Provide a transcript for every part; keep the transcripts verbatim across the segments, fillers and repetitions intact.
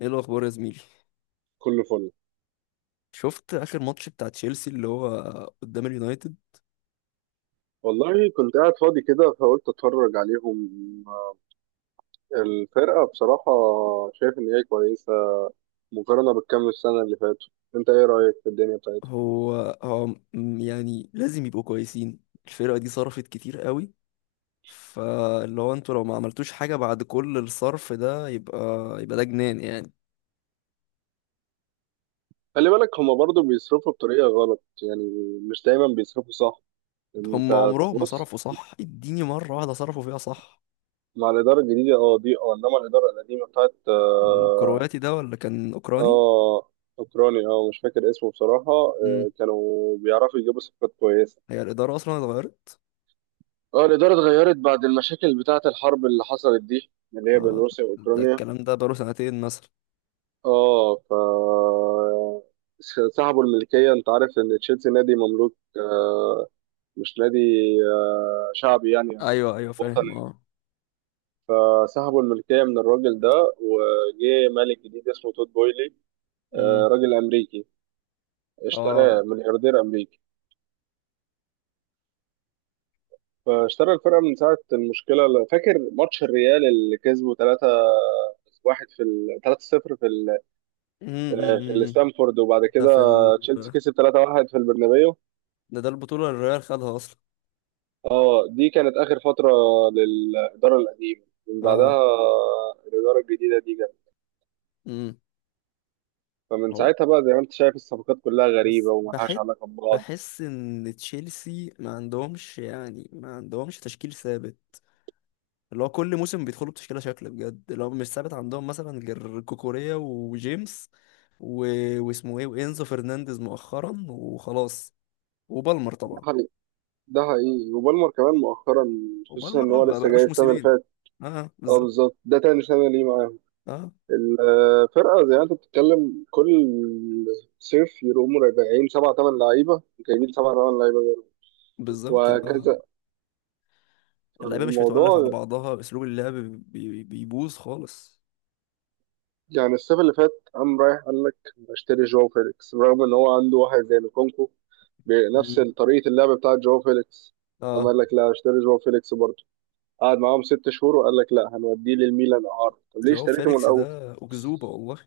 ايه الاخبار يا زميلي؟ كله فل. شفت اخر ماتش بتاع تشيلسي اللي هو قدام اليونايتد؟ والله كنت قاعد فاضي كده فقلت اتفرج عليهم. الفرقة بصراحة شايف ان هي كويسة مقارنة بالكام السنة اللي فاتوا. انت ايه رأيك في الدنيا بتاعتهم؟ هو هو م- يعني لازم يبقوا كويسين. الفرقة دي صرفت كتير قوي، فاللي هو انتوا لو ما عملتوش حاجة بعد كل الصرف ده يبقى يبقى ده جنان يعني. خلي بالك هما برضو بيصرفوا بطريقة غلط يعني، مش دايما بيصرفوا صح. انت هم عمرهم ما تبص، صرفوا صح، اديني مرة واحدة صرفوا فيها صح. مع الإدارة الجديدة اه دي، اه انما الإدارة القديمة بتاعت اه الكرواتي ده ولا كان اوكراني؟ اه، اوكراني، اه مش فاكر اسمه بصراحة، اه، امم، كانوا بيعرفوا يجيبوا صفقات كويسة. هي الإدارة اصلا اتغيرت. اه، الإدارة اتغيرت بعد المشاكل بتاعة الحرب اللي حصلت دي، اللي هي بين آه، روسيا ده وأوكرانيا. الكلام ده بقاله سنتين مثلا. اه ف سحبوا الملكية. أنت عارف إن تشيلسي نادي مملوك، آه، مش نادي، آه، شعبي يعني أو ايوه ايوه، فاهم وطني. اه. فسحبوا الملكية من الراجل ده، وجه مالك جديد اسمه تود بويلي، آه، امم، راجل أمريكي، اه، اشتراه ملياردير أمريكي. فاشترى الفرقة من ساعة المشكلة. فاكر ماتش الريال اللي كسبه ثلاثة واحد في ثلاثة صفر في، امم، آه، أمم. لستامفورد؟ وبعد ده كده في ال... تشيلسي كسب ثلاثة واحد في البرنابيو. ده ده البطولة اللي الريال خدها أصلا. اه، دي كانت اخر فتره للاداره القديمه. من بعدها، اه، آه، الاداره الجديده دي جت. امم. فمن هو ساعتها بقى زي ما انت شايف الصفقات كلها بس غريبه وملهاش بحس، علاقه ببعض. بحس إن تشيلسي ما عندهمش، يعني ما عندهمش تشكيل ثابت. اللي هو كل موسم بيدخلوا بتشكيلة شكل بجد اللي هو مش ثابت عندهم، مثلا غير كوكوريا وجيمس و... واسمه ايه، وإنزو فرنانديز مؤخرا وخلاص. وبالمر ده طبعا. حقيقي، ده حقيقي، وبالمر كمان مؤخرا خصوصا ان وبالمر اه هو بقى- لسه جاي بقالوش السنه اللي موسمين. فاتت. اه اه بالظبط. بالظبط، ده تاني سنه ليه معاهم. اه الفرقه زي ما انت بتتكلم كل صيف يقوموا راجعين سبعة تمن لعيبه، جايبين سبعة تمن لعيبه غيره، بالظبط اه. وهكذا. اللعيبه مش متولف على الموضوع بعضها، اسلوب اللعب بي- بي- بيبوظ خالص. يعني الصيف اللي فات قام رايح قال لك اشتري جواو فيليكس رغم ان هو عنده واحد زي لوكونكو بنفس امم طريقة اللعب بتاعت جواو فيليكس. قام اه. قال لك لا اشتري جواو فيليكس برضه، قعد معاهم ست شهور وقال لك لا هنوديه للميلان اعاره. طب ليه جواو اشتريته من فيليكس الاول؟ ده أكذوبة والله.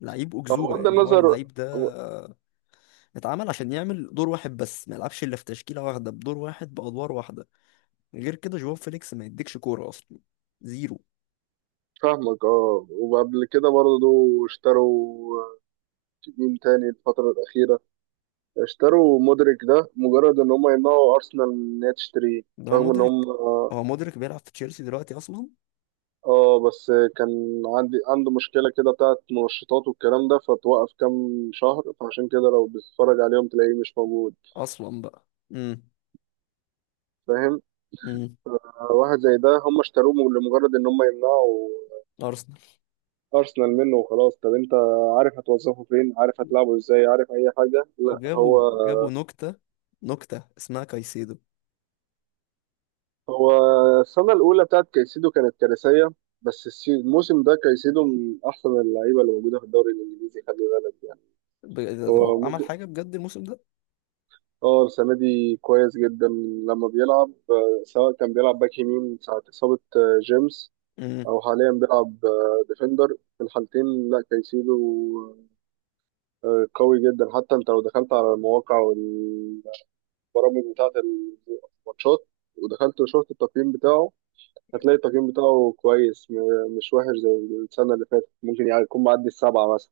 لعيب طب أكذوبة بغض يعني. هو النظر. اللعيب ده اتعمل عشان يعمل دور واحد بس، ما يلعبش إلا في تشكيلة واحدة بدور واحد بأدوار واحدة. غير كده جواو فيليكس ما يديكش كورة أصلا، زيرو. فاهمك. اه، وقبل كده برضه اشتروا، مين تاني الفترة الأخيرة؟ اشتروا مودريك ده مجرد ان هم يمنعوا أرسنال ان هي تشتريه. ده هو رغم ان مدرك. هم هو مدرك بيلعب في تشيلسي دلوقتي أصلا. اه، بس كان عندي عنده مشكلة كده بتاعت منشطات والكلام ده، فتوقف كام شهر، فعشان كده لو بتتفرج عليهم تلاقيه مش موجود. أصلا بقى. امم. فاهم. امم. آه، واحد زي ده هم اشتروه لمجرد ان هم يمنعوا أرسنال. ارسنال منه وخلاص. طب انت عارف هتوظفه فين؟ عارف هتلعبه ازاي؟ عارف اي حاجة؟ لا. هو وجابوا جابوا نكتة، نكتة اسمها كايسيدو. هو السنة الأولى بتاعت كايسيدو كانت كارثية، بس الس- الموسم ده كايسيدو من أحسن اللعيبة اللي موجودة في الدوري الإنجليزي. خلي بالك يعني. ب- ده هو هو عمل ممكن، حاجة بجد الموسم ده؟ اه، السنة دي كويس جدا. لما بيلعب، آه، سواء كان بيلعب باك يمين ساعة إصابة، آه، جيمس، امم. أو حاليا بيلعب، آه، ديفندر، في الحالتين لا كايسيدو، آه، قوي جدا. حتى أنت لو دخلت على المواقع والبرامج بتاعة الماتشات، ودخلت وشفت التقييم بتاعه، هتلاقي التقييم بتاعه كويس، م- مش وحش زي السنة اللي فاتت. ممكن يعني يكون معدي السبعة مثلا.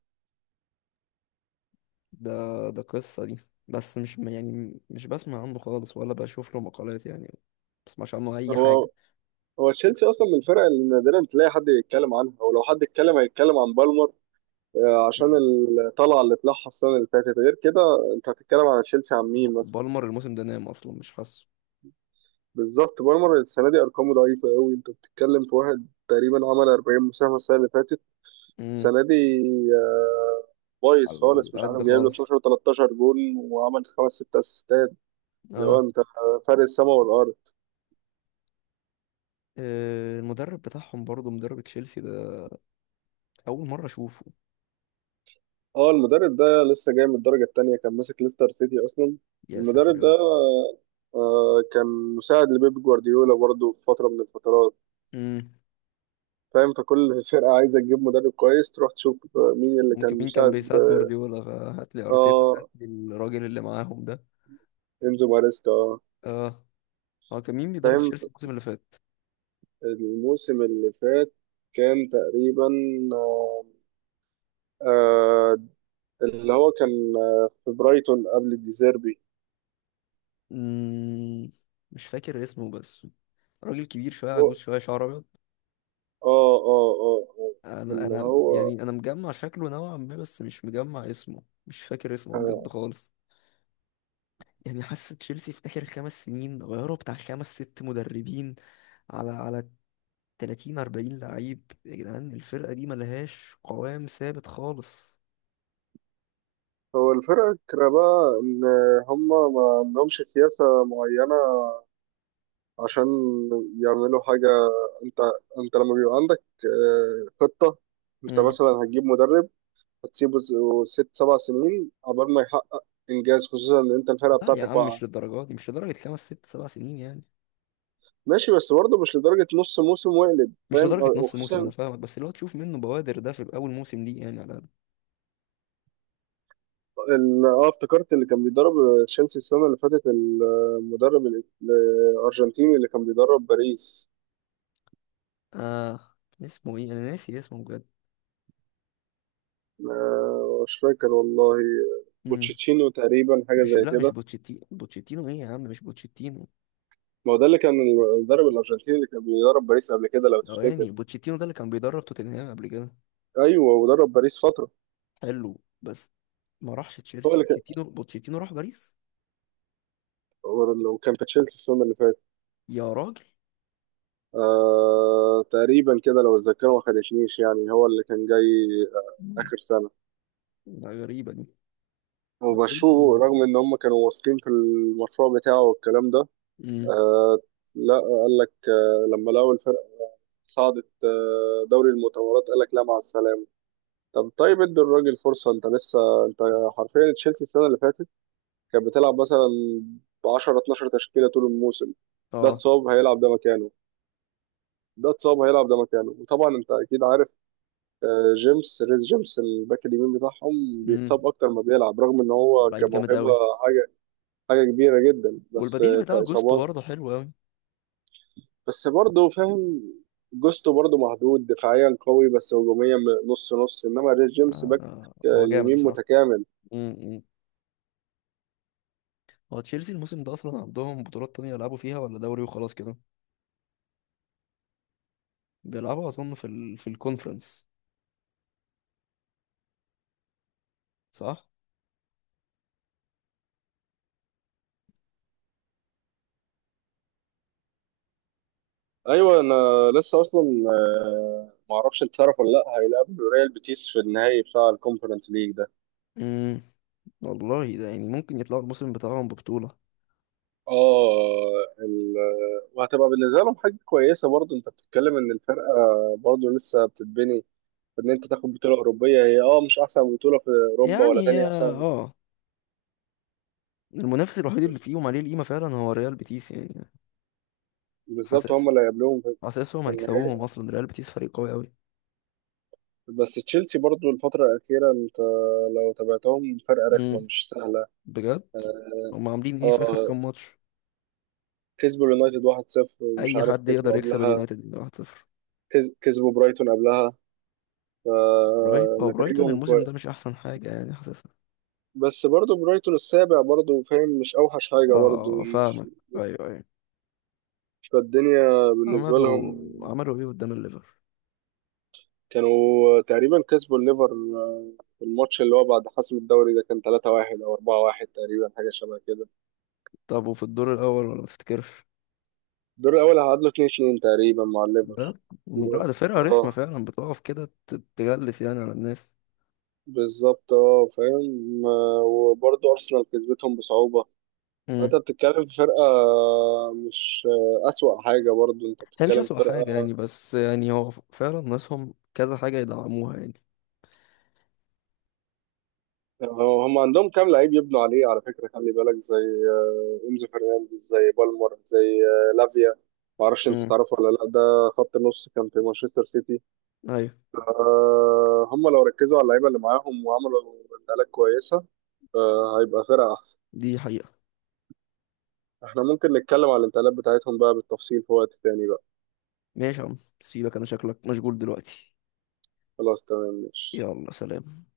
ده ده قصة دي. بس مش م- يعني مش بسمع عنه خالص ولا بشوف له مقالات، يعني ما بسمعش عنه أي حاجة. هو هو تشيلسي أصلا من الفرق اللي نادرا تلاقي حد يتكلم عنها، ولو حد اتكلم هيتكلم عن بالمر، آه، عشان مم. الطلعه اللي طلعها السنه اللي فاتت. غير كده انت هتتكلم على تشيلسي عن مين مثلا؟ بالمر الموسم ده نام أصلا، مش حاسه. بالظبط، مارمر السنه دي ارقامه ضعيفه قوي. انت بتتكلم في واحد تقريبا عمل اربعين مساهمه السنه اللي فاتت، امم. السنه دي، آه، بايظ على خالص. مش عارف قد جايب له خالص. اتناشر تلتاشر جول، وعمل خمس ست اسيستات. لو اه. انت، فرق السما والارض. آه، المدرب بتاعهم برضه، مدرب تشيلسي ده أول مرة أشوفه. اه، المدرب ده لسه جاي من الدرجه الثانيه، كان ماسك ليستر سيتي اصلا. يا ساتر المدرب يا ده، رب. آه، آه، كان مساعد لبيب جوارديولا برضه في فتره من الفترات. امم. فاهم. فكل فرقة عايزة تجيب مدرب كويس تروح تشوف مين اللي ممكن كان مين كان مساعد. بيساعد جوارديولا؟ فهات لي أرتيتا، هات اه، لي الراجل اللي معاهم ده. انزو ماريسكا، اه. اه. هو كان مين بيدرب فاهم. تشيلسي الموسم اللي فات؟ الموسم اللي فات كان تقريبا، آه آه، اللي هو كان، آه، في برايتون قبل ديزيربي. امم، مش فاكر اسمه بس. راجل كبير شوية، هو عجوز شوية، شعر أبيض. اه اه اه آه، أنا اللي أنا هو يعني، أنا مجمع شكله نوعا ما، بس مش مجمع اسمه، مش فاكر اسمه بجد آه خالص. يعني حاسة تشيلسي في آخر خمس سنين غيروا بتاع خمس ست مدربين، على على تلاتين أربعين لعيب يا جدعان. الفرقة دي ملهاش قوام ثابت خالص. هو الفرقة، بقى إن هما ما عندهمش سياسة معينة عشان يعملوا حاجة. انت انت لما بيبقى عندك، آه، خطة، انت مم. مثلا هتجيب مدرب، هتسيبه ز- ست سبع سنين عقبال ما يحقق انجاز، خصوصا ان انت الفرقة لا يا بتاعتك عم واقعة. مش للدرجة دي، مش لدرجة خمس ست سبع سنين يعني. ماشي، بس برضه مش لدرجة نص موسم ويقلب، مش فاهم؟ لدرجة نص موسم، أنا وخصوصا فاهمك، بس اللي هو تشوف منه بوادر ده في أول موسم ليه يعني على الأقل. ال- اه، افتكرت اللي كان بيدرب، آه، تشيلسي السنة اللي فاتت، المدرب ال- الأرجنتيني اللي كان بيدرب باريس، آه، اسمه إيه؟ أنا ناسي اسمه بجد. آه، مش فاكر والله. مم. بوتشيتشينو تقريبا، حاجة مش، زي لا مش كده. بوتشيتينو. بوتشيتينو ايه يا عم؟ مش بوتشيتينو. ما هو ده اللي كان المدرب الأرجنتيني اللي كان بيدرب باريس قبل كده لو تفتكر. ثواني، بوتشيتينو ده اللي كان بيدرب توتنهام قبل كده. ايوه، ودرب باريس فتره. حلو، بس ما راحش هو تشيلسي. اللي كان بوتشيتينو، بوتشيتينو راح باريس هو لو كان في تشيلسي السنه اللي فاتت، يا راجل. آه تقريبا كده لو الذاكره ما خدتنيش. يعني هو اللي كان جاي، آه مم. اخر سنه. ده غريبة دي. وتشيلسي، وبشو رغم ان هم كانوا واثقين في المشروع بتاعه والكلام ده. امم. آه لا قال لك، آه لما لقوا الفرقه صعدت آه دوري المطورات قال لك لا، مع السلامه. طب طيب، ادي الراجل فرصه. انت لسه، انت حرفيا تشيلسي السنه اللي فاتت كانت بتلعب مثلا ب عشر اتناشر تشكيله طول الموسم. ده اه، اتصاب هيلعب ده مكانه، ده اتصاب هيلعب ده مكانه. وطبعا انت اكيد عارف، آه، جيمس، ريس جيمس الباك اليمين بتاعهم امم. بيتصاب اكتر ما بيلعب رغم ان هو لعيب جامد كموهبه قوي. حاجه حاجه كبيره جدا، بس، والبديل آه، بتاع جوستو كاصابات. برضه حلو قوي. بس برضه فاهم، جوستو برضه مهدود دفاعيا قوي بس هجوميا م- نص نص، انما ريس جيمس باك، انا آه، هو جامد يمين بصراحة. متكامل. امم، امم. هو تشيلسي الموسم ده اصلا عندهم بطولات تانية يلعبوا فيها، ولا دوري وخلاص كده؟ بيلعبوا اظن في ال... في الكونفرنس، صح؟ ايوه، انا لسه اصلا، آه، معرفش انت تعرف ولا لا، هيلعب ريال بيتيس في النهائي بتاع الكونفرنس ليج. امم. والله ده يعني ممكن يطلعوا الموسم بتاعهم ببطولة. اه ال... وهتبقى بالنسبه لهم حاجه كويسه برضه. انت بتتكلم ان الفرقه برضه لسه بتتبني. ان انت تاخد بطوله اوروبيه، هي اه مش احسن بطوله في اوروبا ولا يعني تاني اه. احسن. آه. المنافس الوحيد اللي فيهم عليه القيمة فعلا هو ريال بيتيس يعني. بالظبط، هم حاسس، اللي هيقابلوهم في، حاسسهم في هيكسبوهم النهائي. أصلا. ريال بيتيس فريق قوي أوي. بس تشيلسي برضه الفتره الاخيره، انت لو تابعتهم، فرقه رخمه امم. مش سهله. بجد. هم عاملين اه، ايه في آخر آه، كام ماتش؟ كسبوا اليونايتد واحد صفر ومش أي عارف حد كسبوا يقدر يكسب قبلها. اليونايتد من واحد صفر. كز- كسبوا برايتون قبلها. برايت، هو برايتون فنتائجهم الموسم ده كويس، مش أحسن حاجة يعني، حاسسها. بس برضه برايتون السابع برضه، فاهم؟ مش اوحش اه حاجه برضه. آه، فاهمك. أيوه أيوه. فالدنيا بالنسبة عملوا، لهم، عملوا ايه قدام الليفر؟ كانوا تقريبا كسبوا الليفر، آه، في الماتش اللي هو بعد حسم الدوري، ده كان ثلاثة واحد أو اربعة واحد تقريبا، حاجة شبه كده. طب وفي الدور الأول، ولا ما تفتكرش؟ الدور الأول هعادلوا اتنين اتنين تقريبا مع لا، الليفر. لا، و- ده فرقة رخمة اه فعلا، بتقف كده ت- تجلس يعني على الناس. بالظبط، اه، فاهم، آه، وبرضه أرسنال كسبتهم بصعوبة. مم. فأنت بتتكلم في فرقة، آه، مش آه، أسوأ حاجة. برضه أنت هي مش بتتكلم في أسوأ حاجة فرقة، يعني، بس يعني هو فعلا ناسهم كذا حاجة يدعموها يعني. هو هم عندهم كام لعيب يبنوا عليه على فكرة، خلي بالك زي، آه، إنزو فرنانديز، زي بالمر، زي، آه، لافيا، ما اعرفش انت مم. تعرفه ولا لا، ده خط نص كان في مانشستر سيتي. أيوة، آه، هم لو ركزوا على اللعيبة اللي معاهم وعملوا انتقالات كويسة، آه، هيبقى فرقة أحسن. دي حقيقة. احنا ممكن نتكلم على الانتقالات بتاعتهم بقى بالتفصيل في وقت تاني بقى. ماشي يا عم سيبك، أنا شكلك مشغول دلوقتي. خلاص تمام، ماشي. يلا سلام.